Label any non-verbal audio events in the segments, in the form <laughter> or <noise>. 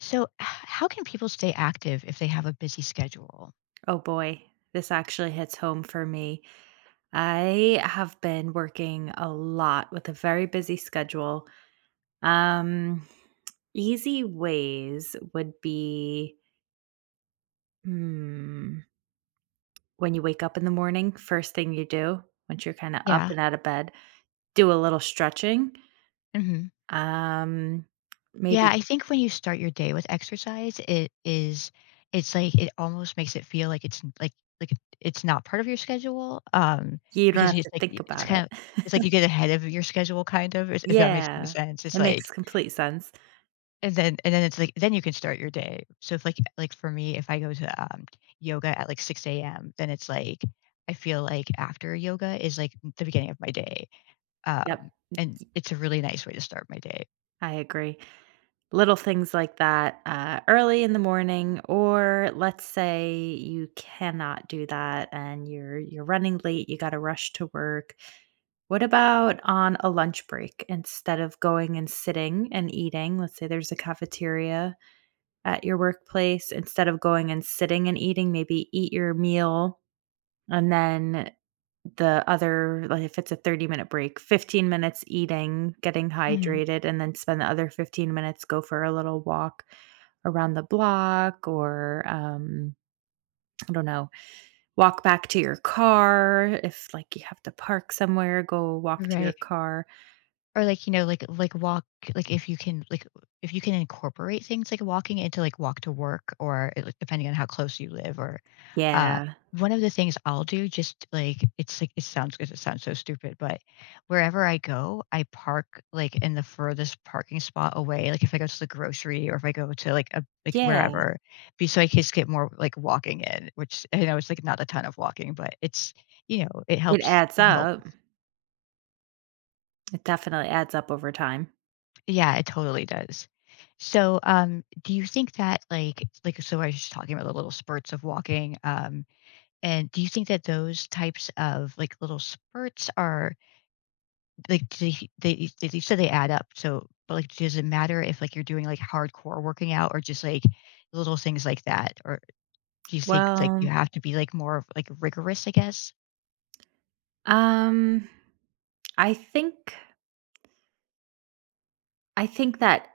So, how can people stay active if they have a busy schedule? Oh boy, this actually hits home for me. I have been working a lot with a very busy schedule. Um, Easy ways would be hmm, when you wake up in the morning, first thing you do, once you're kind of up Yeah. and out of bed, do a little stretching. Hmm. Um, Yeah, Maybe I think when you start your day with exercise, it's like it almost makes it feel like it's n- like it- it's not part of your schedule, you don't because have to think it's about kind it. of, it's like you <laughs> get ahead of your schedule kind of, if that makes any Yeah, sense. It's it like, makes complete sense. and then it's like then you can start your day. So if like like for me, if I go to yoga at like 6 a.m., then it's like I feel like after yoga is like the beginning of my day. Yep, Um, and it's a really nice way to start my day. I agree. Little things like that, early in the morning, or let's say you cannot do that and you're running late, you gotta rush to work. What about on a lunch break instead of going and sitting and eating? Let's say there's a cafeteria at your workplace. Instead of going and sitting and eating, maybe eat your meal and then the other like, if it's a 30-minute break, 15 minutes eating, getting Mhm. hydrated, and then spend the other 15 minutes go for a little walk around the block or, I don't know, walk back to your car if, like, you have to park somewhere, go walk to your Right. car. Or like, you know, like walk, like if you can incorporate things like walking into like walk to work, depending on how close you live. Or uh Yeah. One of the things I'll do, just like it's like it sounds good, it sounds so stupid, but wherever I go, I park like in the furthest parking spot away. Like if I go to the grocery or if I go to like a like Yeah. wherever, be so I can just get more like walking in, which I know it's like not a ton of walking, but it's, you know, it It helps, adds it helps. up. It definitely adds up over time. Yeah, it totally does. So, do you think that so I was just talking about the little spurts of walking, and do you think that those types of like little spurts are, like, do they you said they add up. So, but like does it matter if like you're doing like hardcore working out or just like little things like that? Or do you think like you Well, have to be like more of like rigorous, I guess? um, I think I think that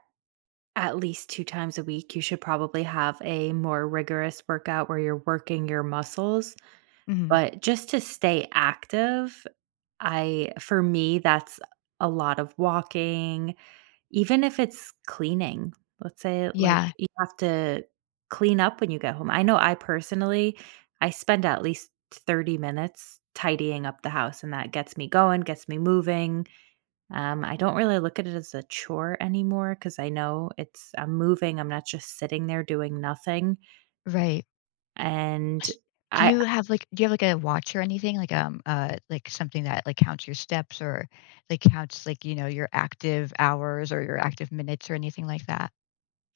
at least 2 times a week, you should probably have a more rigorous workout where you're working your muscles, Hmm. but just to stay active, I for me, that's a lot of walking, even if it's cleaning. Let's say, like, Yeah, you have to clean up when you get home. I know I personally, I spend at least 30 minutes tidying up the house, and that gets me going, gets me moving. I don't really look at it as a chore anymore because I know it's I'm moving. I'm not just sitting there doing nothing. right. And S Do I you have, like, a watch or anything? Like, something that, like, counts your steps or, like, counts, like, you know, your active hours or your active minutes or anything like that?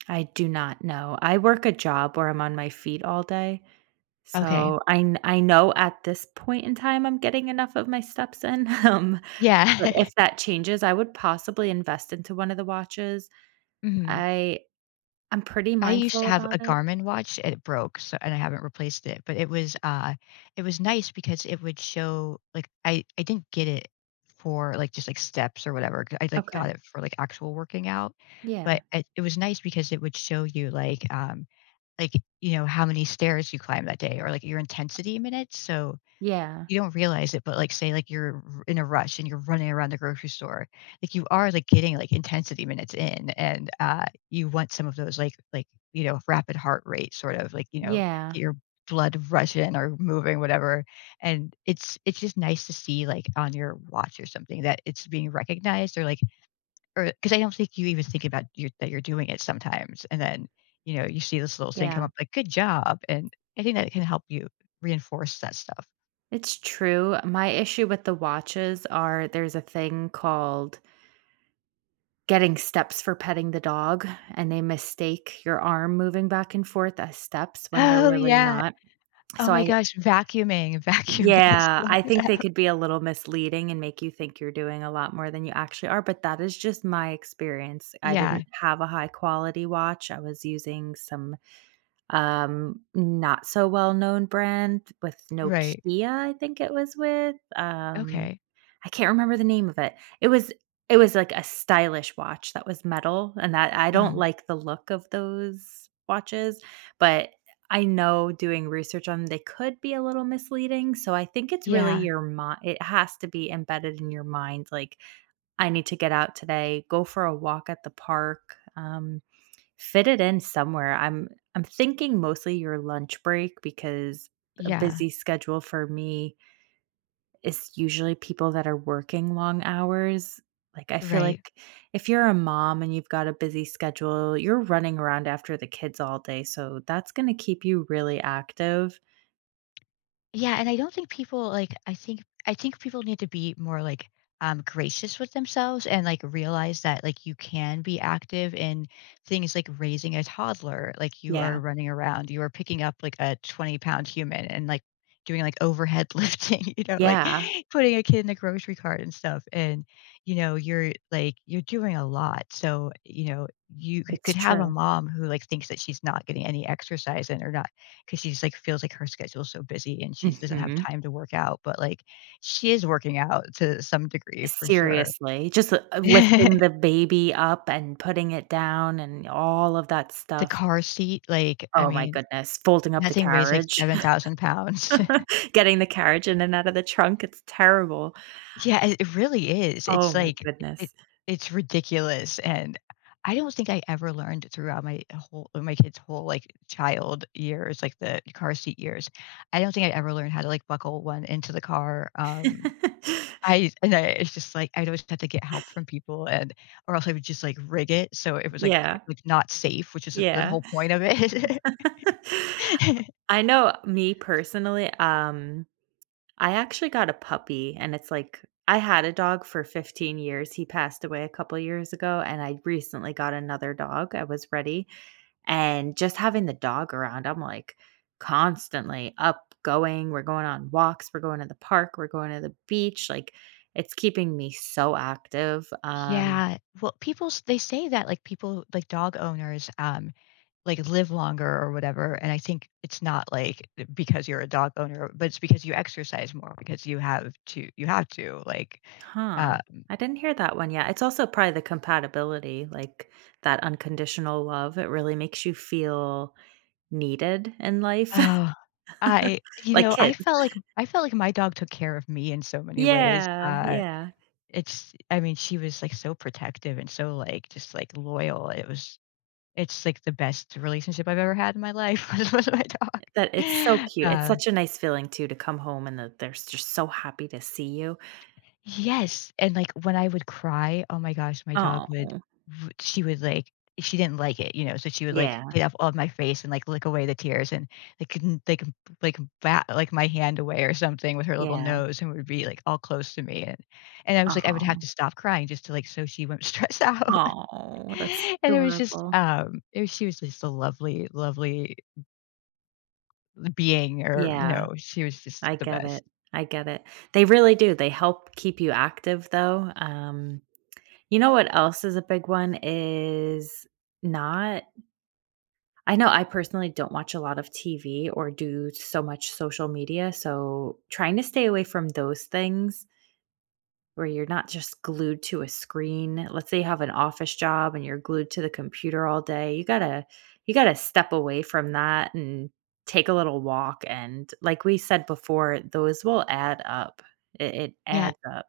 I do not know. I work a job where I'm on my feet all day. Okay. So I know at this point in time I'm getting enough of my steps in. <laughs> But Yeah. <laughs> if that changes, I would possibly invest into one of the watches. Mhm. I I'm pretty I used to mindful have about a it. Garmin watch, it broke, so, and I haven't replaced it, but it was nice because it would show like, I didn't get it for, like, just, like, steps or whatever, 'cau I, like, got Okay. it for, like, actual working out, Yeah. but it was nice because it would show you, like, like, you know, how many stairs you climb that day or like your intensity minutes. So Yeah. you don't realize it, but like say like in a rush and you're running around the grocery store, like you are like getting like intensity minutes in, and you want some of those you know, rapid heart rate sort of, like, you know, Yeah. get your blood rushing or moving whatever, and it's just nice to see like on your watch or something that it's being recognized, or like, or because I don't think you even think about you that you're doing it sometimes, and then, you know, you see this little thing come Yeah. up like, "Good job," and I think that can help you reinforce that stuff. It's true. My issue with the watches are there's a thing called getting steps for petting the dog, and they mistake your arm moving back and forth as steps when they're Oh, really yeah. not. Oh So my I gosh, vacuuming, <laughs> vacuuming is yeah, one I of think them. they could be a little misleading and make you think you're doing a lot more than you actually are, but that is just my experience. I Yeah, didn't have a high quality watch. I was using some not so well known brand with right. Nokia, I think it was with. Okay. I can't remember the name of it. It was like a stylish watch that was metal, and that I Uh, don't like the look of those watches, but I know doing research on 'em, they could be a little misleading, so I think it's really yeah, your mind. It has to be embedded in your mind, like, "I need to get out today, go for a walk at the park," fit it in somewhere. I'm thinking mostly your lunch break because a yeah, busy schedule for me it's usually people that are working long hours. Like, I feel right. like if you're a mom and you've got a busy schedule, you're running around after the kids all day, so that's gonna keep you really active. Yeah, and I don't think people like I think people need to be more like gracious with themselves and like realize that like you can be active in things like raising a toddler. Like you are Yeah. running around, you are picking up like a 20-pound human and like doing like overhead <laughs> lifting, you know, like Yeah, <laughs> putting a kid in the grocery cart and stuff. And, you know, you're like you're doing a lot. So, you know, you it's could have a true. mom who like thinks that she's not getting any exercise in, or not. 'Cause she just like feels like her schedule's so busy and she doesn't have Mhm. time to work out, but, like, she is working out to some degree for sure. Seriously, just, lifting <laughs> the baby up and putting it down and all of that The stuff. car seat, like, I Oh my mean, goodness, folding up that the thing weighs, like, carriage, <laughs> 7,000 pounds. <laughs> getting the carriage in and out of the trunk, it's terrible. Yeah, it really is. It's Oh my like, it goodness. it's ridiculous, and I don't think I ever learned throughout my whole, my kid's whole, like, child years, like, the car seat years. I don't think I ever learned how to, like, buckle one into the car, I <laughs> and I it's just like I'd always have to get help from people, and or else I would just, like, rig it so it was, like Yeah. like, not safe, which is the Yeah. whole point of it. <laughs> <laughs> I know me personally, I actually got a puppy, and it's like I had a dog for 15 years. He passed away a couple years ago, and I recently got another dog. I was ready. And just having the dog around, I'm like constantly up going. We're going on walks, we're going to the park, we're going to the beach. Like it's keeping me so active. Yeah. Well, people s they say that, like, people like dog owners, like, live longer or whatever, and I think it's not, like, because you're a dog owner, but it's because you exercise more because you have to, like, Huh. uh. I didn't hear that one yet. It's also probably the compatibility, like that unconditional love. It really makes you feel needed in life, Oh, I <laughs> you like know, kids. I felt like my dog took care of me in so many ways. Yeah, yeah. It's, I mean, she was, like, so protective and so, like, just, like, loyal. It's, like, the best relationship I've ever had in my life <laughs> was with my dog. That It's so cute. It's Uh. such a nice feeling too to come home and that they're just so happy to see you. Yes, and, like, when I would cry, oh my gosh, my dog would, Oh, w she would, like, she didn't like it, you know, so she would, like, yeah, get up on my face and, like, lick away the tears, and, like, couldn't, bat, like, my hand away or something with her little yeah. nose, and would be, like, all close to me, and, I was like I would have Oh, to stop crying just to, like, so she wouldn't stress out. <laughs> oh, that's And it was just, adorable. It was she was just a lovely, lovely being, or, you Yeah, know, she was just I the get best. it. I get it. They really do. They help keep you active though. You know what else is a big one is not I know I personally don't watch a lot of TV or do so much social media, so trying to stay away from those things where you're not just glued to a screen. Let's say you have an office job and you're glued to the computer all day. You got to step away from that and take a little walk, and like we said before, those will add up. It Yeah. adds up.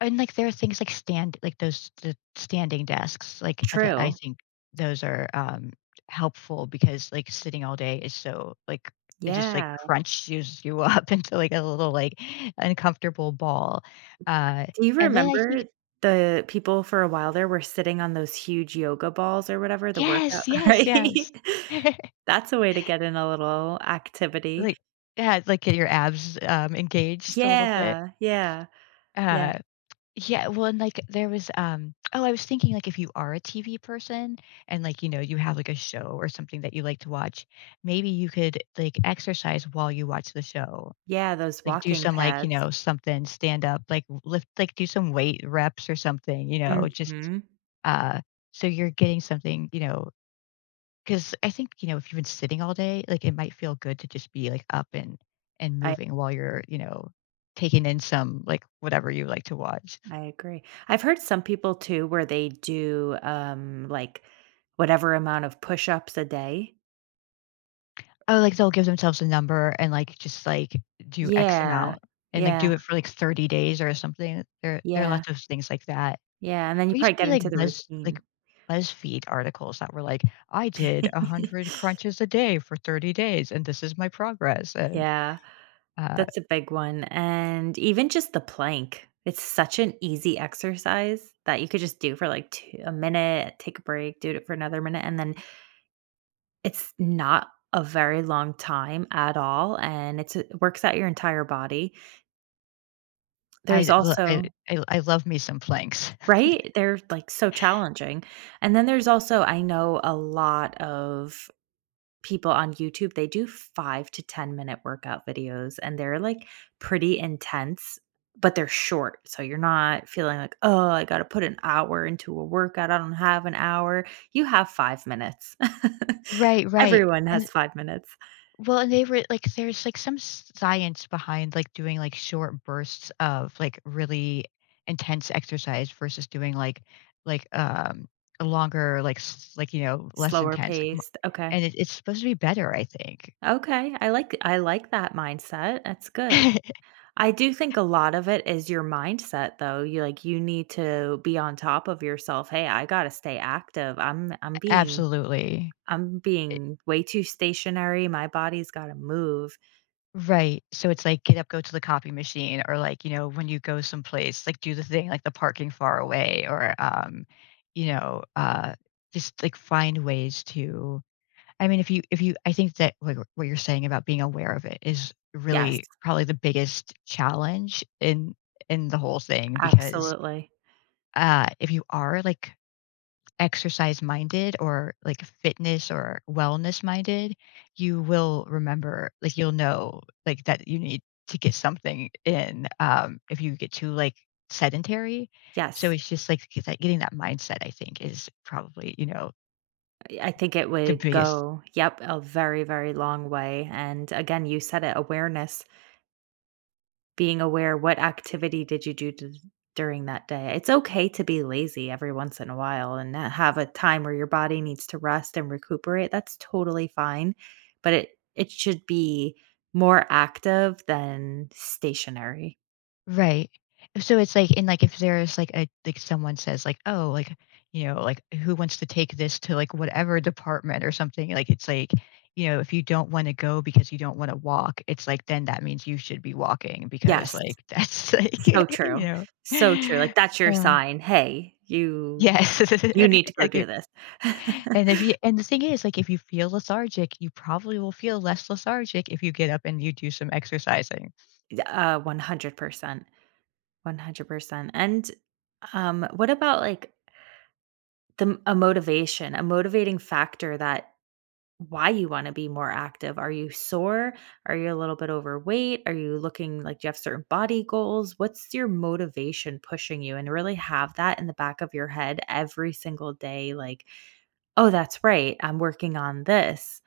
And, like, there are things like stand, like, those, the standing desks, like, the I True. think those are, helpful because, like, sitting all day is so, like, it just, like, Yeah. crunches you up <laughs> into, like, a little, like, uncomfortable ball. Uh, Do you and then I think. remember the people for a while there were sitting on those huge yoga balls or whatever, the workout Yes, <laughs> yes, right? yes. That's a way to get in a little <laughs> activity. Like. Yeah, like, get your abs, engaged a little bit. Yeah, yeah, yeah, Uh. Yeah, well, and, like, there was, oh, I was thinking, like, if you are a TV person and, like, you know, you have, like, a show or something that you like to watch, maybe you could, like, exercise while you watch the show. yeah, those Like, do walking some, like, you pads. know, something, stand up, like, do some weight reps or something, you know, just, Mhm. uh, so you're getting something, you know, because I think, you know, if you've been sitting all day, like, it might feel good to just be, like, up and I moving while you're, you know, taking in some, like, whatever you like to watch. I agree. I've heard some people too where they do, like, whatever amount of push-ups a day. Oh, like, they'll give themselves a number, and, like, just, like, do X Yeah, amount, and, like, do yeah, it for, like, 30 days or something. There are yeah, lots of things like that. yeah, and then you There used probably to get be, like, into the routine. BuzzFeed articles that were like, "I did 100 <laughs> crunches a day for 30 days, and this is my progress." Yeah. uh, That's a big one, and even just the plank. It's such an easy exercise that you could just do for, like, two, a minute, take a break, do it for another minute, and then it's not a very long time at all, and it works out your entire body. There's I l also I love me some planks. <laughs> Right? They're, like, so challenging, and then there's also I know a lot of people on YouTube, they do 5 to 10-minute workout videos, and they're, like, pretty intense, but they're short, so you're not feeling like, "Oh, I gotta put an hour into a workout, I don't have an hour." You have 5 minutes. <laughs> Right, right, Everyone and. has 5 minutes. Well, and they were like, there's like some science behind like doing like short bursts of like really intense exercise versus doing like like um a longer you know, less Slower intense, paced, okay. and it's supposed to be better, I think. Okay, I like that mindset, that's good. <laughs> I do think a lot of it is your mindset, though, you like, you need to be on top of yourself, "Hey, I gotta stay active, I'm I'm being Absolutely. I'm It- being way too stationary, my body's gotta move." Right. So it's like get up, go to the copy machine, or like, you know, when you go someplace, like do the thing like the parking far away, or you know, just like find ways to. I mean, if you, I think that like what you're saying about being aware of it is Yes, really probably the biggest challenge in the whole thing, because absolutely. If you are like exercise minded or like fitness or wellness minded, you will remember like you'll know like that you need to get something in, if you get too like sedentary. So Yes, it's just like getting that mindset I think is probably, you know, I think it the would biggest. go, yep, a very, very long way, and again, you said it, awareness, being aware, what activity did you do d during that day? It's okay to be lazy every once in a while and not have a time where your body needs to rest and recuperate, that's totally fine, but it should be more active than stationary. Right. So it's like, and, like, if there's, like, someone says, like, "Oh," like, you know, like, "Who wants to take this to, like, whatever department or something?" Like, it's like, you know, if you don't wanna go because you don't wanna walk, it's like, then that means you should be walking because, Yes. like, that's, <laughs> like, So <laughs> you true. know. So true. Like, that's your Uh, sign, "Hey, you yes. <laughs> you need to go Like, if, do this." <laughs> and if you and the thing is, like, if you feel lethargic, you probably will feel less lethargic if you get up and you do some exercising. D 100%. 100%. And, what about, like, the m a motivation, a motivating factor that why you wanna be more active? Are you sore? Are you a little bit overweight? Are you looking, like, do you have certain body goals? What's your motivation pushing you? And really have that in the back of your head every single day, like, "Oh, that's right. I'm working on this.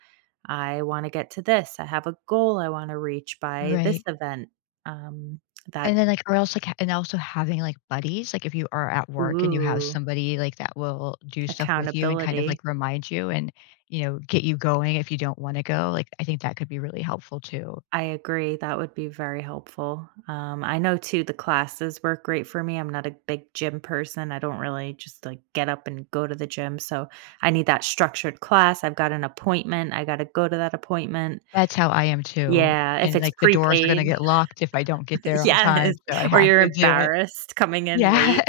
I wanna get to this. I have a goal I wanna reach by this Right. event." Um, And that then, like, or else, like, ha and also having, like, buddies, like, if you are at work and you have Ooh, somebody, like, that will do stuff with you and kind of, accountability. like, remind you and, you know, get you going if you don't wanna go, like, I think that could be really helpful too. I agree, that would be very helpful. I know too the classes work great for me. I'm not a big gym person. I don't really just, like, get up and go to the gym, so I need that structured class. I've got an appointment. I gotta go to that appointment. That's how I am too, Yeah, if and, it's like, the doors are gonna prepaid. get locked if I don't get there <laughs> on time, Yes, so I or have you're to do it. embarrassed coming in Yeah. late.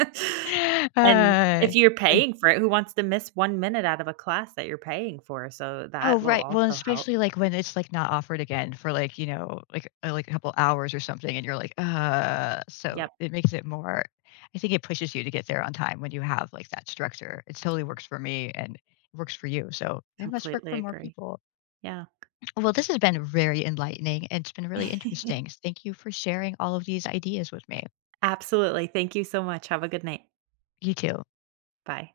<laughs> <laughs> And Uh, if you're like. paying for it, who wants to miss 1 minute out of a class that you're paying for? So Oh, that will right. Well, and also help. especially, like, when it's, like, not offered again for, like, you know, like, a couple hours or something, and you're like, so Yep, it makes it more. I think it pushes you to get there on time when you have, like, that structure. It totally works for me, and it works for you, so it must work for completely more agree. people. Yeah. Well, this has been very enlightening, and it's been really interesting. <laughs> Thank you for sharing all of these ideas with me. Absolutely. Thank you so much. Have a good night. You too. Bye.